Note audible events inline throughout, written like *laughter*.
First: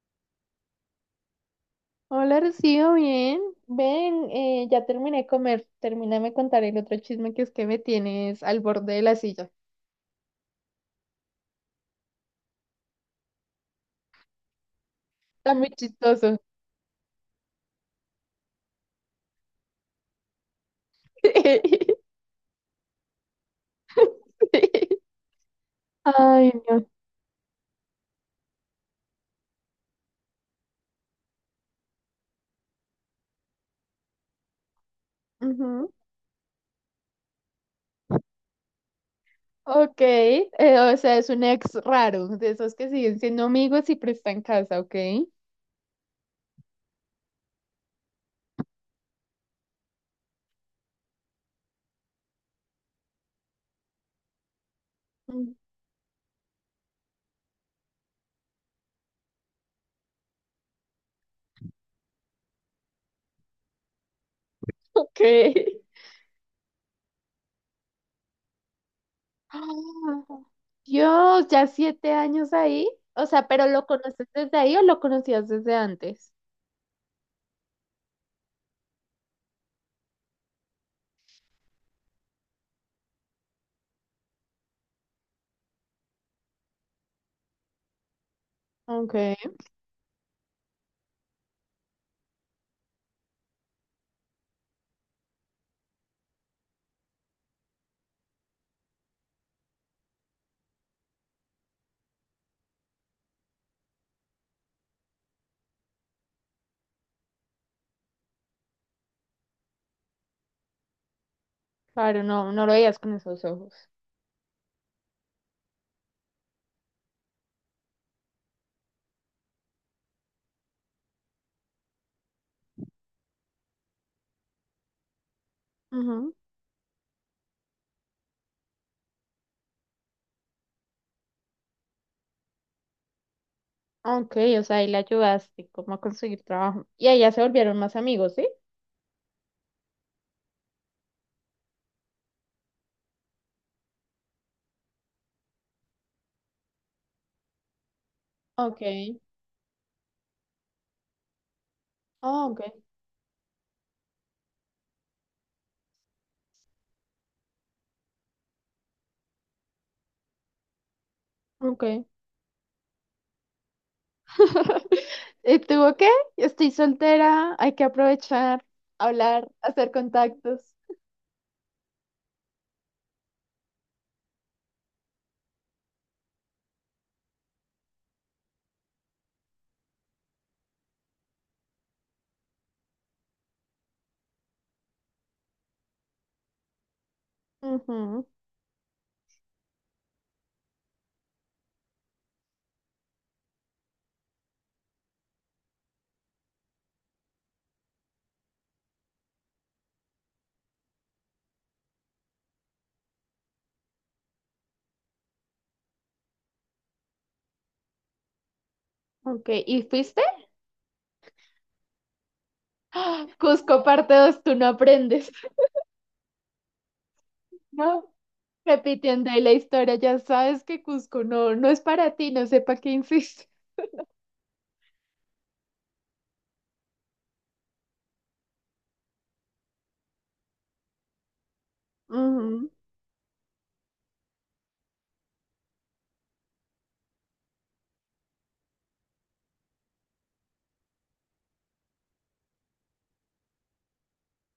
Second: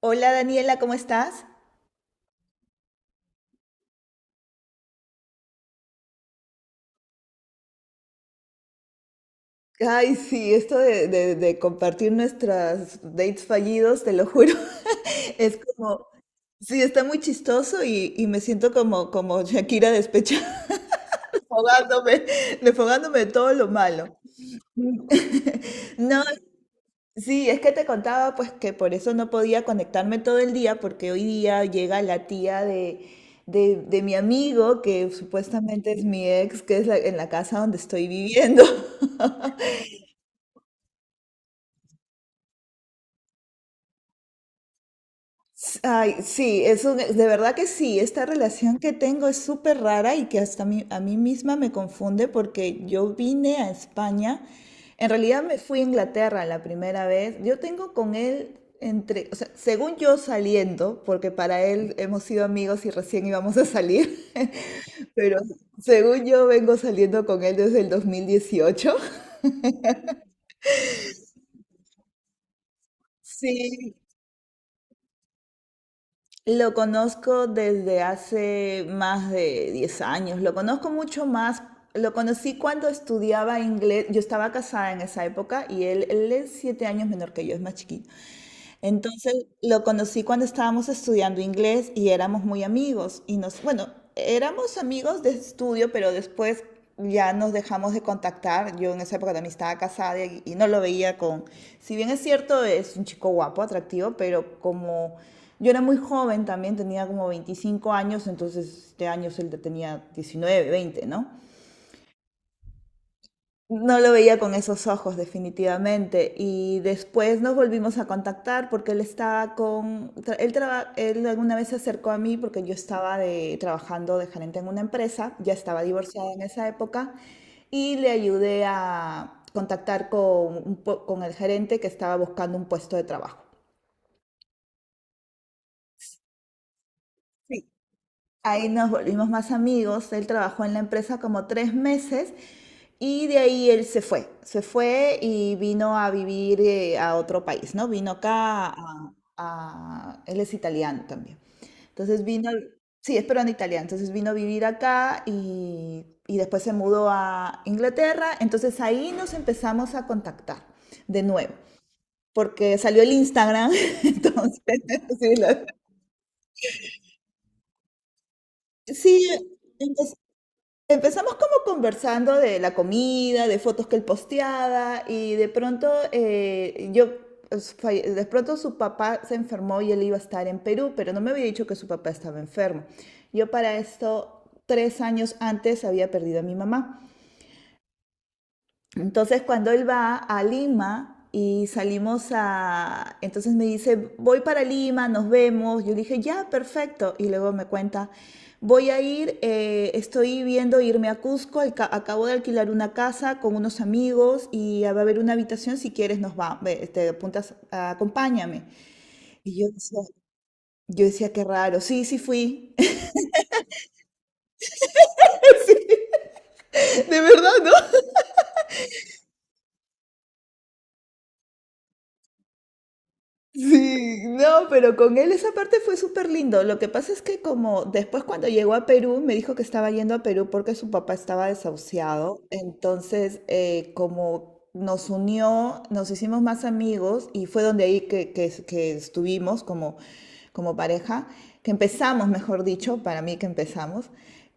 Hola Daniela, ¿cómo estás? Hola, Rocío, bien. Ven, ya terminé de comer. Termíname de contar el otro chisme que es que me tienes al borde de la silla. Ay, sí, esto de compartir nuestras dates fallidos, te lo juro, *laughs* Está es muy como, chistoso. sí, está muy chistoso y me siento como Shakira despechada, *laughs* *laughs* desfogándome, desfogándome de todo lo malo. No, Ay, no. sí, es que te contaba pues que por eso no podía conectarme todo el día, porque hoy día llega la tía de mi amigo, que Ujú. supuestamente es mi ex, que es en la casa donde estoy viviendo. *laughs* Ok, o sea, es un ex raro, de esos que siguen siendo amigos y prestan casa, ¿ok? Ay, sí, es de verdad que sí, esta relación que tengo es súper rara y que hasta a mí misma me confunde porque yo vine a España, en realidad Mm. me fui a Inglaterra la primera vez. Yo tengo con él entre, o sea, según yo saliendo, porque para él hemos sido amigos y recién íbamos a salir. *laughs* *laughs* Ok. Pero según yo vengo saliendo con él desde el 2018. Ah, Dios, ya 7 años ahí. O sea, ¿pero lo Sí, conoces desde ahí o lo conocías desde antes? lo conozco desde hace más de 10 años. Lo conozco mucho más. Lo conocí cuando estudiaba inglés. Yo estaba casada en esa época y él es 7 años menor que yo, es más chiquito. Ok, Entonces lo conocí cuando estábamos estudiando inglés y éramos muy amigos y nos, bueno, éramos amigos de estudio, pero después ya nos dejamos de contactar. Yo en esa época también estaba casada y no lo veía con, si bien es cierto, es un chico guapo, atractivo, pero como yo era muy joven también, tenía como 25 años. Entonces este año él tenía 19 veinte, ¿no? claro, no, no lo veías con esos ojos. No lo veía con esos ojos, definitivamente. Y después nos volvimos a contactar porque él estaba con, tra- él, traba- él alguna vez se acercó a mí porque yo estaba trabajando de gerente en una empresa, ya estaba divorciada en esa época, y le ayudé a contactar con, con el gerente que estaba buscando un puesto de trabajo. Ok, o sea, ahí la ayudaste como a conseguir trabajo. Y ahí ya se volvieron más amigos, ¿sí? Ahí nos volvimos más amigos. Él trabajó en la empresa como 3 meses y de ahí él se fue. Se fue y vino a vivir a otro país, ¿no? Vino acá, Ok. Él es italiano también. Entonces Ah, vino... ok. Sí, es peruano italiano. Entonces vino a vivir acá y después se mudó a Inglaterra. Entonces ahí nos empezamos a contactar de nuevo. Ok. Porque salió el Instagram, *laughs* entonces, *laughs* *laughs* sí, ¿Y tú qué? Estoy soltera, hay que aprovechar, sí, hablar, hacer contactos. empezamos como conversando de la comida, de fotos que él posteaba y de pronto yo, pues, de pronto su papá se enfermó y él iba a estar en Perú, pero no me había dicho que su papá estaba enfermo. Yo para esto, 3 años antes, había perdido a mi mamá. Ujú. Entonces, cuando él va a Lima y salimos a... Entonces me dice, voy para Lima, nos vemos. Yo le dije, ya, perfecto. Y luego me cuenta, voy a ir, estoy viendo irme a Cusco, acabo de alquilar una casa con unos amigos y va a haber una habitación, si quieres nos va, ve, te apuntas, acompáñame. Ok, Y yo ¿y decía, fuiste? yo decía, qué raro. Sí, sí fui. *laughs* ¡Ah! Cusco parte 2, tú no aprendes. *laughs* De verdad, ¿no? No, repitiendo ahí la historia, ya sabes que Cusco no, no es para ti, no sé para qué insiste. Sí, no, pero con él esa parte fue súper lindo. Lo que pasa es que como después cuando llegó a Perú me dijo que estaba yendo a Perú porque su papá estaba desahuciado. Ujú. Entonces, como nos unió, nos hicimos más amigos y fue donde ahí que estuvimos como, como pareja, que empezamos, mejor dicho, para mí que empezamos.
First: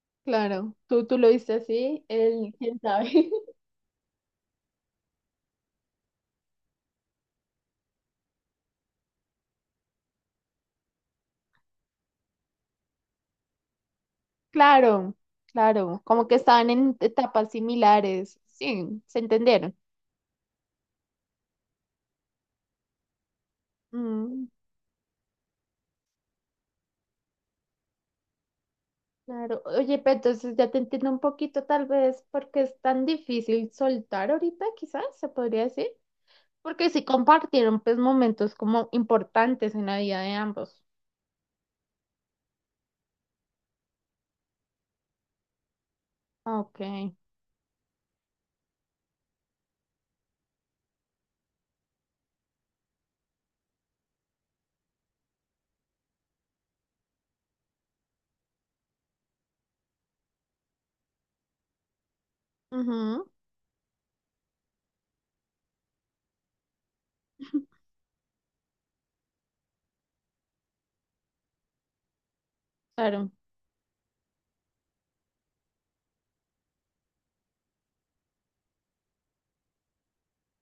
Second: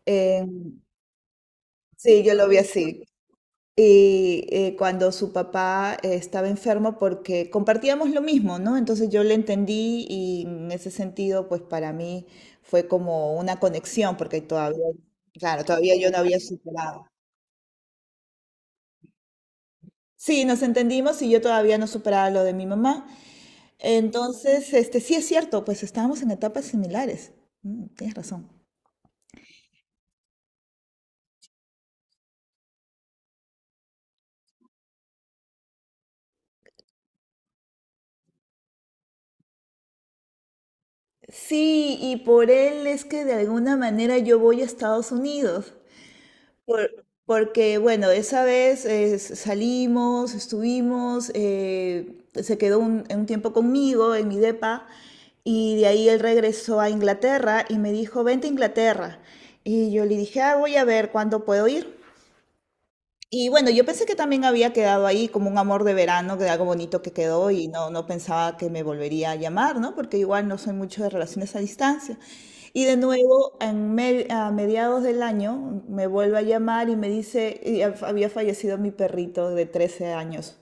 Eh, Claro, tú lo viste así, sí, yo lo él, vi quién así. sabe. *laughs* Y cuando su papá estaba enfermo, porque compartíamos lo mismo, ¿no? Entonces yo le entendí y en ese sentido, pues para mí fue como una conexión porque todavía, Claro, claro, todavía claro, yo no como que había estaban en superado. etapas similares. Sí, se entendieron. Sí, nos entendimos y yo todavía no superaba lo de mi mamá. Mm, Entonces, este, sí es cierto, pues estábamos en etapas similares. Mm, tienes razón. claro. Oye, pero entonces ya te entiendo un poquito, tal vez, porque es tan difícil soltar ahorita, quizás se podría decir. Porque sí compartieron, pues, momentos como importantes en la vida de ambos. Sí, y por él es que de alguna manera yo voy a Estados Unidos. Ok. Porque, bueno, esa vez salimos, estuvimos, se quedó un tiempo conmigo en mi depa y de ahí él regresó a Inglaterra y me dijo, vente a Inglaterra. Y yo le dije, ah, voy a ver cuándo puedo ir. Ujú, Y bueno, yo pensé que también había quedado ahí como un amor de verano, que algo bonito que quedó, y no, no pensaba que me volvería a llamar, ¿no? Porque igual no soy mucho de relaciones a distancia. Y de claro. nuevo, a mediados del año, me vuelve a llamar y me dice, y había fallecido mi perrito de 13 años.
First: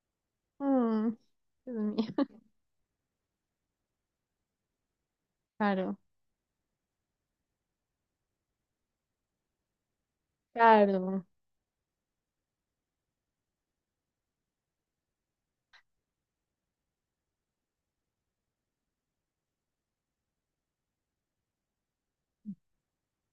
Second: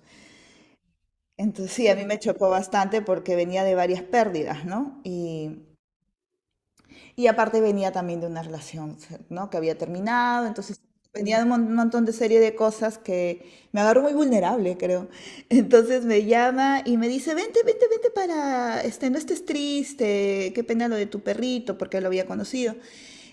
Mm. Entonces Dios sí, a mío. mí me *laughs* chocó bastante porque venía de varias pérdidas, ¿no? Y, Claro, y aparte venía también de una relación, ¿no? Que había terminado. Entonces claro. venía de un montón de serie de cosas que me agarró muy vulnerable, creo. *laughs* Entonces me llama y me dice, vente, vente, vente para, este, no estés triste, qué pena lo de tu perrito, porque lo había conocido.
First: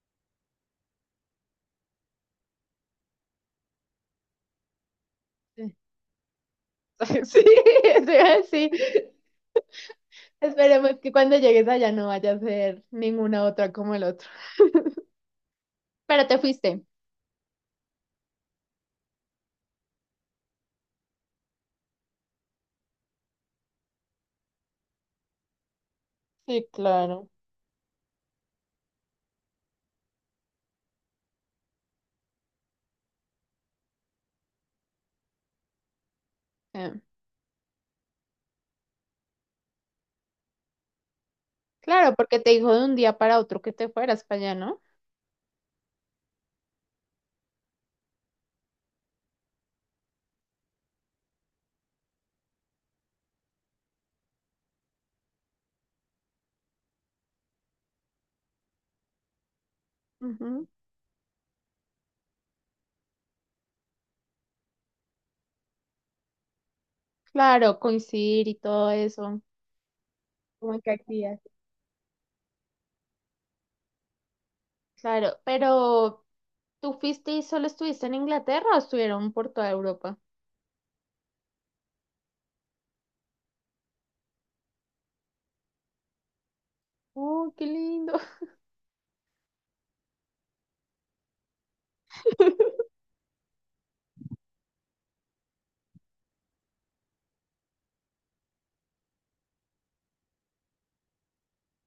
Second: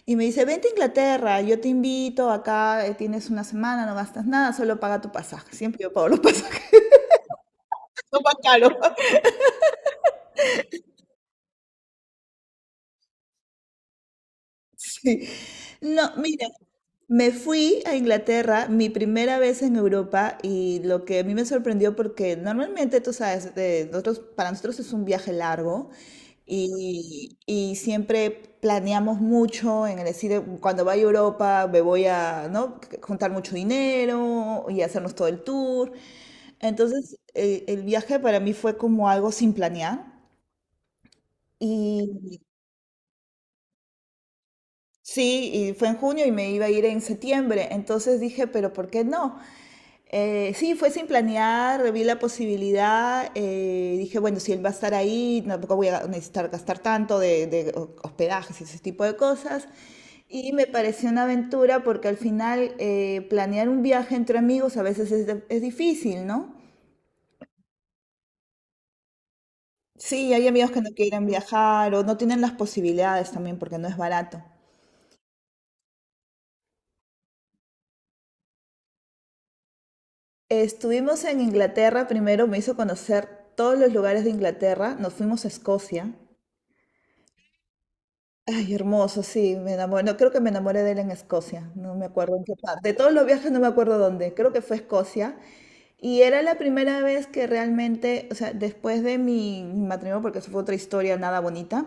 Y me dice, vente a Inglaterra, yo te invito, acá tienes una semana, no gastas nada, solo paga tu pasaje. Sí, Siempre yo pago los pasajes, *laughs* sí, *laughs* no más caro. sí. *laughs* Esperemos que cuando llegues allá no vaya a ser ninguna otra como el otro. Sí. No, Pero te mira, fuiste. me fui a Inglaterra, mi primera vez en Europa, y lo que a mí me sorprendió porque normalmente, tú sabes, de nosotros, para nosotros es un viaje largo Sí, claro. y siempre planeamos mucho en el decir, cuando vaya a Europa me voy a, ¿no?, juntar mucho dinero y hacernos todo el tour. Eh, Entonces, el viaje para mí fue como algo sin planear. claro, porque Y te dijo de un día para otro que te fueras para allá, ¿no? sí, y fue en junio y me iba a ir en septiembre. Entonces dije, pero ¿por qué no? Sí, fue sin planear, vi la posibilidad, dije, bueno, si él va a estar ahí, tampoco voy a necesitar gastar tanto de hospedajes y ese tipo de cosas. Y Ujú. me pareció una aventura porque al final planear un viaje entre amigos a veces es difícil, ¿no? Claro, coincidir y todo eso. Sí, hay amigos que Como no que aquí, quieren viajar o no tienen las posibilidades también porque no es barato. claro, pero ¿tú fuiste y solo estuviste en Inglaterra o estuvieron por toda Europa? Estuvimos en Inglaterra primero, me hizo conocer todos los lugares de Inglaterra, nos fuimos a Escocia. Oh, qué lindo. Ay, hermoso, sí, me enamoré. No, creo que me enamoré de él en Escocia, no me acuerdo en qué parte. *laughs* De todos los viajes no me acuerdo dónde, creo que fue Escocia. Y era la primera vez que realmente, o sea, después de mi matrimonio, porque eso fue otra historia nada bonita,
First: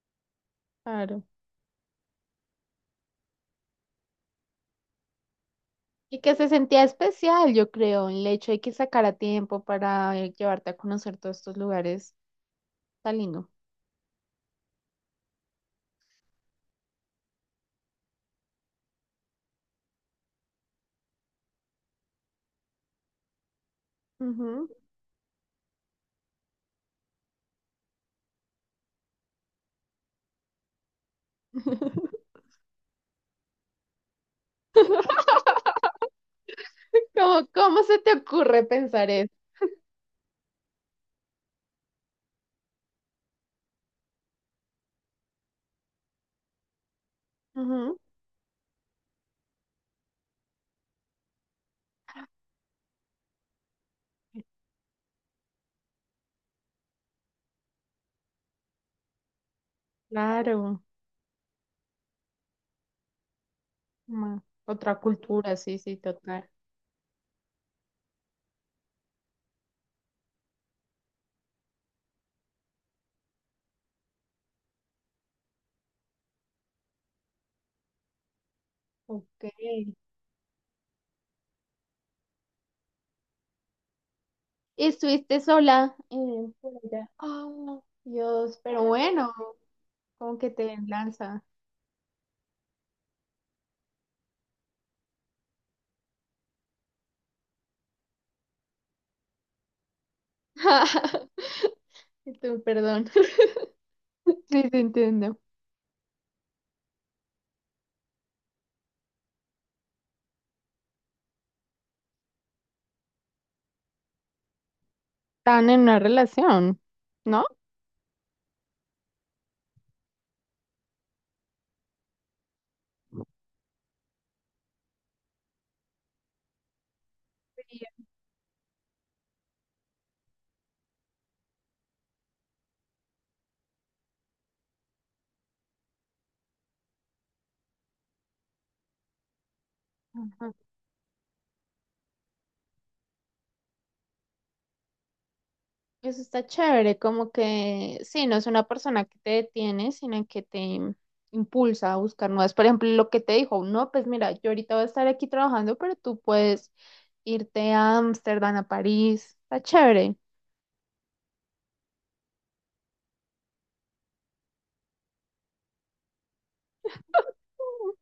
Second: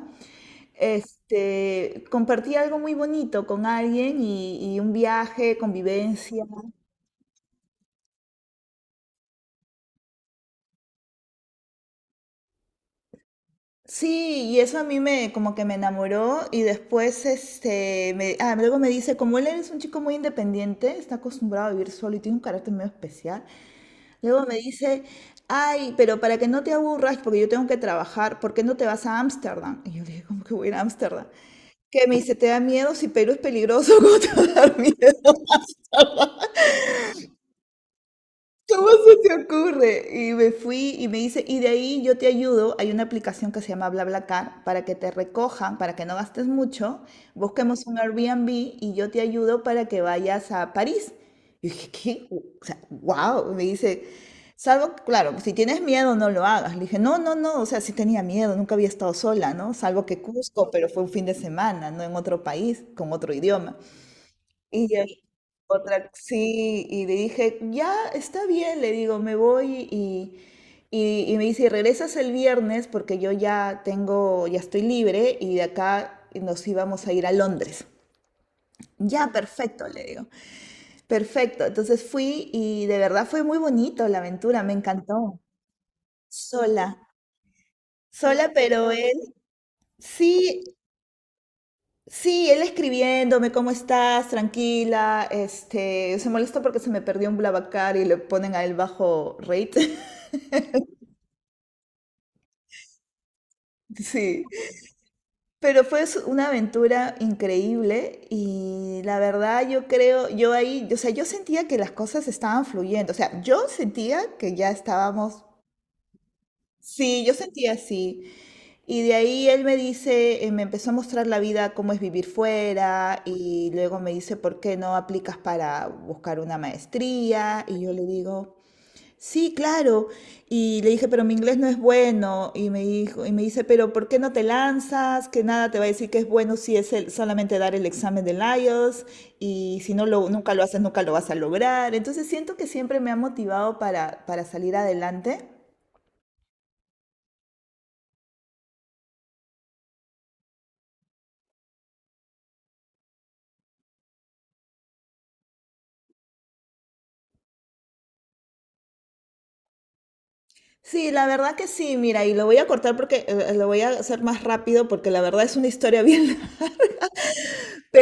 Claro. este, compartí algo muy bonito con alguien, y un viaje, Y que convivencia. se sentía especial, yo creo, el hecho de que sacara tiempo para llevarte a conocer todos estos lugares. Está lindo. Sí, y eso a mí me como que me enamoró y después este me, ah, luego me dice, como él es un chico muy independiente, está acostumbrado a vivir solo y tiene un carácter medio especial, luego me Ujú. dice, ay, pero para que no te aburras, porque yo tengo que trabajar, ¿por qué no te vas a Ámsterdam? Y yo le dije, ¿cómo que voy a ir a Ámsterdam? Que me dice, ¿te da miedo? Si Perú es peligroso, *laughs* ¿cómo te va a dar miedo? ¿Cómo, cómo se te ocurre ¿Cómo pensar se eso? te ocurre? Y me fui y me dice, y de ahí yo te ayudo, hay una aplicación que se llama BlaBlaCar para que te recojan, para que no gastes mucho, busquemos un Ujú. Airbnb y yo te ayudo para que vayas a París. Y dije, ¿qué? O sea, wow, me dice, salvo, claro, si tienes miedo no lo hagas. Le dije, no, no, no, o sea, sí tenía miedo, nunca había estado sola, ¿no? Salvo que Cusco, Claro, pero fue un fin de semana, no en otro país, con otro idioma. ma- Y otra ya. Sí, cultura, sí, sí, otra, total. sí, y le dije, ya está bien, le digo, me voy, y me dice, "Y regresas el viernes porque yo ya tengo, ya estoy libre, y de acá nos íbamos a ir a Londres." Ya, Ok. perfecto, le digo, perfecto. Entonces fui y de verdad fue muy bonito la aventura, me ¿Y encantó. estuviste sola por Sola, allá? Oh, sola, Dios, pero pero él, bueno, como que sí, te lanza. sí, él escribiéndome, ¿cómo estás? Tranquila. Este, se molesta porque se me perdió un Blablacar y le ponen a él bajo rate. *laughs* *laughs* Y tú, perdón. *laughs* Sí. Sí, te entiendo. Pero fue una aventura increíble, y la verdad yo creo, yo ahí, o sea, yo sentía que las cosas estaban fluyendo. O sea, yo sentía que ya estábamos, Están en una relación, sí, yo ¿no? sentía así. Y de ahí él me dice, me empezó a mostrar la vida, cómo es vivir fuera, y luego me dice, ¿por qué no aplicas para buscar una maestría? Y yo le digo, sí, claro. Y le dije, pero mi inglés no es bueno. Y me dice, pero ¿por qué no te lanzas? Que nada te va a decir que es bueno si es solamente dar el examen del IELTS, y si no Sí. lo, nunca lo haces, nunca lo vas a lograr. Entonces siento que siempre me ha motivado para salir adelante. Eso está chévere, como que sí, no es una persona que te detiene, sino que te impulsa a buscar nuevas. Por ejemplo, lo que te dijo, no, pues mira, yo ahorita voy a estar aquí trabajando, pero tú puedes irte a Ámsterdam, a París. Está chévere. Sí, la verdad que sí, mira, y lo voy a cortar porque lo voy a hacer más rápido porque la verdad es una historia bien, *laughs*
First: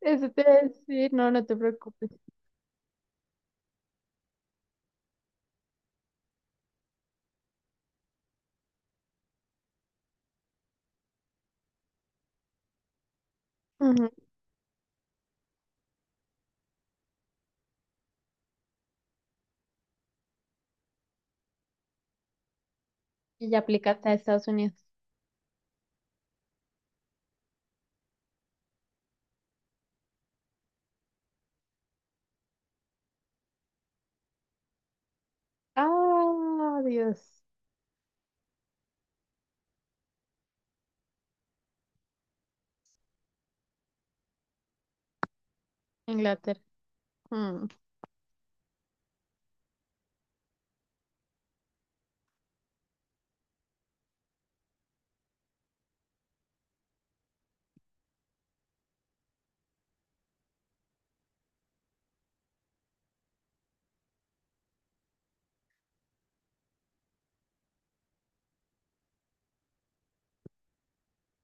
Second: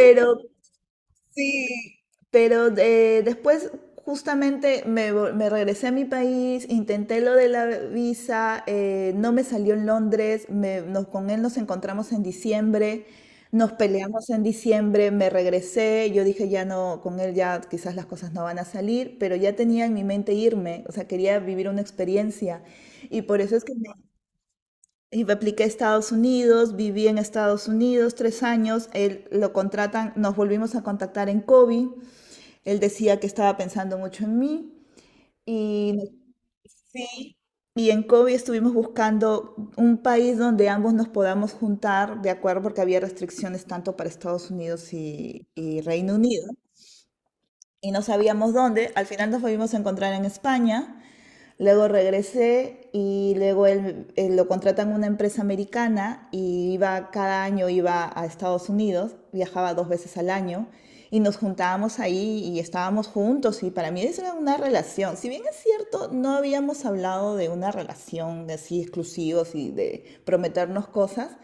Eso te iba a decir, no, no te sí, preocupes. pero después justamente me regresé a mi país, intenté lo de la visa, no me salió en Londres, con él nos encontramos en diciembre, nos Ujú. peleamos en diciembre, me regresé, yo dije ya no, con él ya quizás las cosas no van a salir, pero ya tenía en mi mente irme, o sea, quería vivir una experiencia y por Y eso ya es que me aplicaste a Estados Unidos. y me apliqué a Estados Unidos, viví en Estados Unidos 3 años, él lo contratan, nos volvimos a contactar en Kobe, él decía que estaba pensando mucho en mí y, Ah, Dios. y en Kobe estuvimos buscando un país donde ambos nos podamos juntar, de acuerdo, porque había restricciones tanto para Estados Unidos y Reino Unido Inglaterra. Mm. y no sabíamos dónde, al final nos volvimos a encontrar en España. Luego regresé y luego él lo contratan en una empresa americana y iba cada año iba a Estados Unidos, viajaba 2 veces al año y nos juntábamos ahí y estábamos juntos y para mí eso era una relación. Si bien es cierto, no habíamos hablado de una relación de así exclusivos y de prometernos cosas,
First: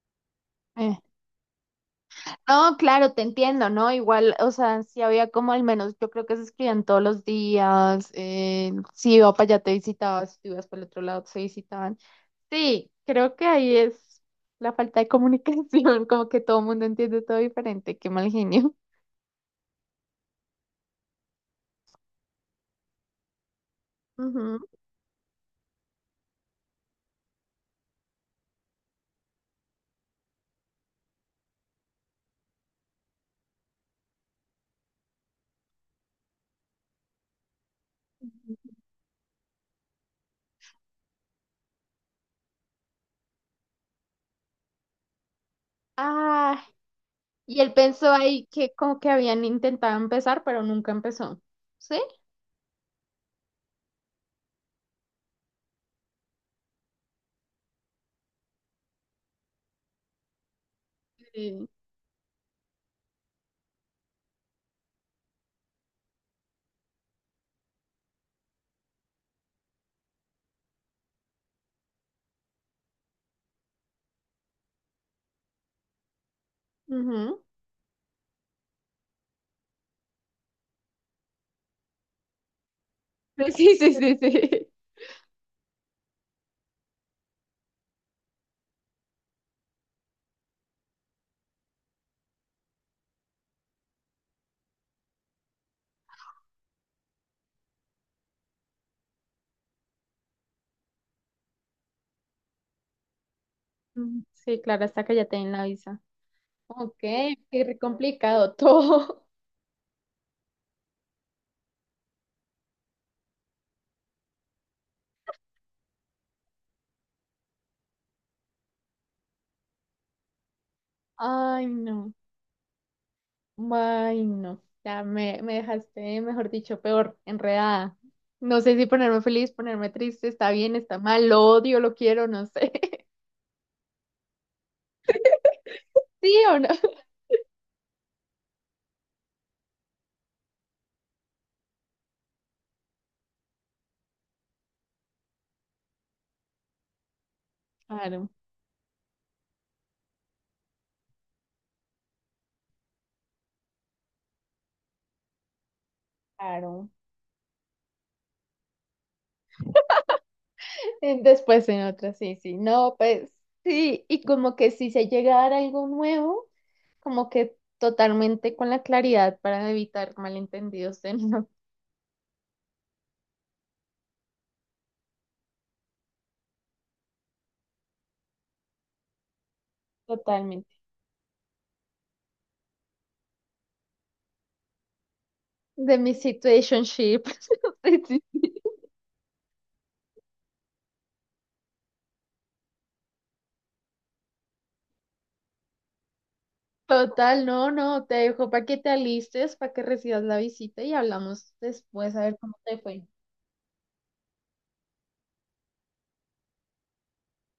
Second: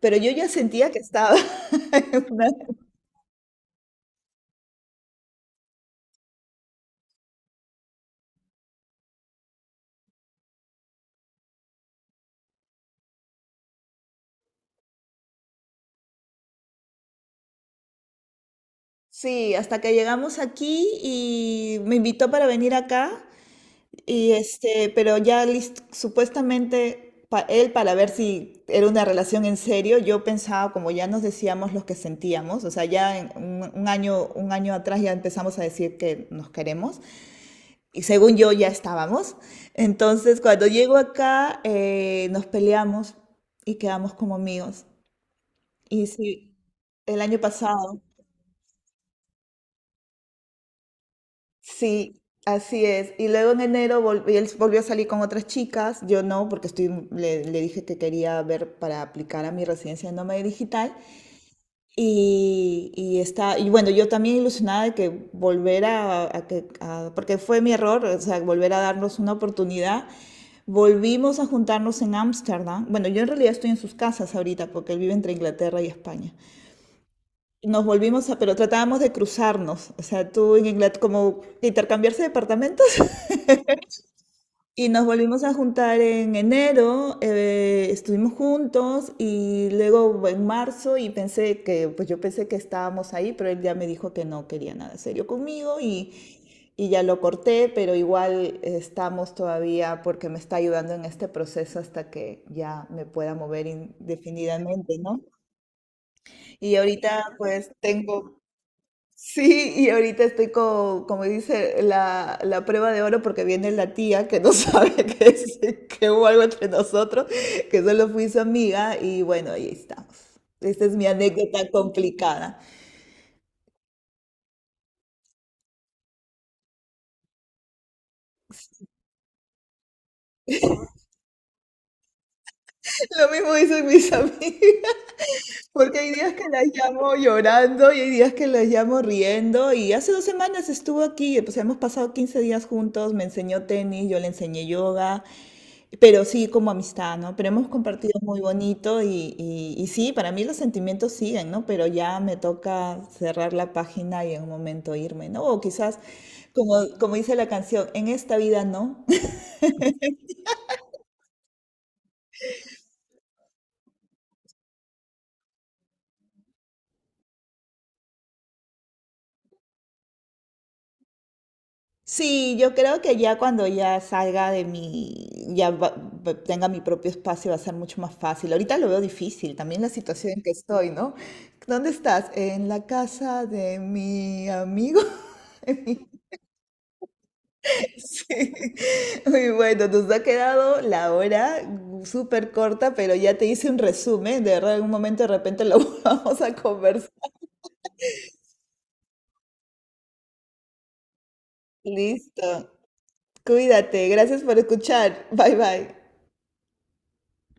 pero yo ya sentía Eh, que estaba *laughs* en una- No, claro, te entiendo, ¿no? Igual, o sea, si había como al menos, yo creo que se escribían todos los días, si iba para allá te visitaban, si tú ibas para el otro lado se visitaban. Sí, creo que ahí es la falta de comunicación, *laughs* como que todo el mundo entiende todo diferente, qué mal genio. Sí, hasta que llegamos aquí y me invitó para venir acá. Y Ujú. este, pero ya supuestamente él para ver si era una relación en serio, yo pensaba como ya nos decíamos los que sentíamos, o sea, ya en un año atrás ya empezamos a decir que nos queremos y según yo ya estábamos. Entonces, cuando llego acá, nos peleamos y quedamos como amigos. Y sí, Ah, el año y él pasado. pensó ahí que como que habían intentado empezar, pero nunca empezó. ¿Sí? Sí, así es. Y luego en enero él volvió a salir con otras chicas, yo no, porque estoy, le dije que quería ver para aplicar a mi residencia de nómada digital. Sí. Y está, y bueno, yo también ilusionada de que volver a que, a- porque fue mi error, o sea, volver a darnos una oportunidad. Volvimos a juntarnos en Ámsterdam. Bueno, yo en realidad estoy en sus casas ahorita porque él vive entre Inglaterra y España. Ujú. *laughs* Nos volvimos a, pero tratábamos de cruzarnos, o sea, tú en Inglaterra, como de intercambiarse departamentos. Sí, sí, sí, sí. *laughs* Y nos volvimos a juntar en enero, estuvimos juntos y luego en marzo y pensé que, pues yo pensé que estábamos ahí, pero él ya me dijo que no quería nada serio conmigo y ya lo corté, pero igual estamos todavía porque me está ayudando en este proceso hasta que ya me pueda mover Mm, sí, claro, indefinidamente, hasta que ¿no? ya te den la visa. Y Ok, ahorita qué pues re tengo, complicado todo. sí, y ahorita estoy como dice, la prueba de oro porque viene la tía que no *laughs* sabe que, que hubo algo entre nosotros, que solo fui su amiga y bueno, ahí estamos. Esta es mi *laughs* Ay, anécdota no. complicada. Ay, no. Ya me dejaste, mejor dicho, peor, enredada. No sé si ponerme feliz, ponerme triste, está bien, está mal, lo odio, lo quiero, no sé. *laughs* Lo mismo dicen mis *laughs* amigos. Porque hay *laughs* días ¿Sí que o las no? llamo llorando y hay días que las llamo riendo. Y hace dos semanas estuvo aquí, pues hemos pasado 15 días juntos, me enseñó tenis, yo le enseñé yoga, pero sí como amistad, ¿no? Pero hemos compartido Claro, muy bonito y sí, para mí los sentimientos siguen, ¿no? Pero ya me toca cerrar la página y en un momento irme, ¿no? O quizás, como, claro. como dice la canción, en esta vida no, Después en otra, sí, sí. No, pues sí. Y como que si se llega a dar algo nuevo, como que totalmente con la claridad para evitar malentendidos de no. sí, yo creo que ya cuando ya salga de mi, ya va- tenga mi propio espacio va a ser mucho más fácil. Ahorita lo veo difícil, también la *laughs* situación en que Totalmente. estoy, ¿no? ¿Dónde estás? En la casa de mi amigo. *laughs* De mi situationship. *laughs* Sí. Muy bueno, nos ha quedado la hora súper corta, pero ya te hice un resumen. De verdad, en un momento de repente lo *laughs* vamos a conversar. Total, no, no, te dejo para que te alistes, para que recibas la visita y hablamos después a ver cómo Listo. te fue. Cuídate. Gracias por escuchar. Bye bye.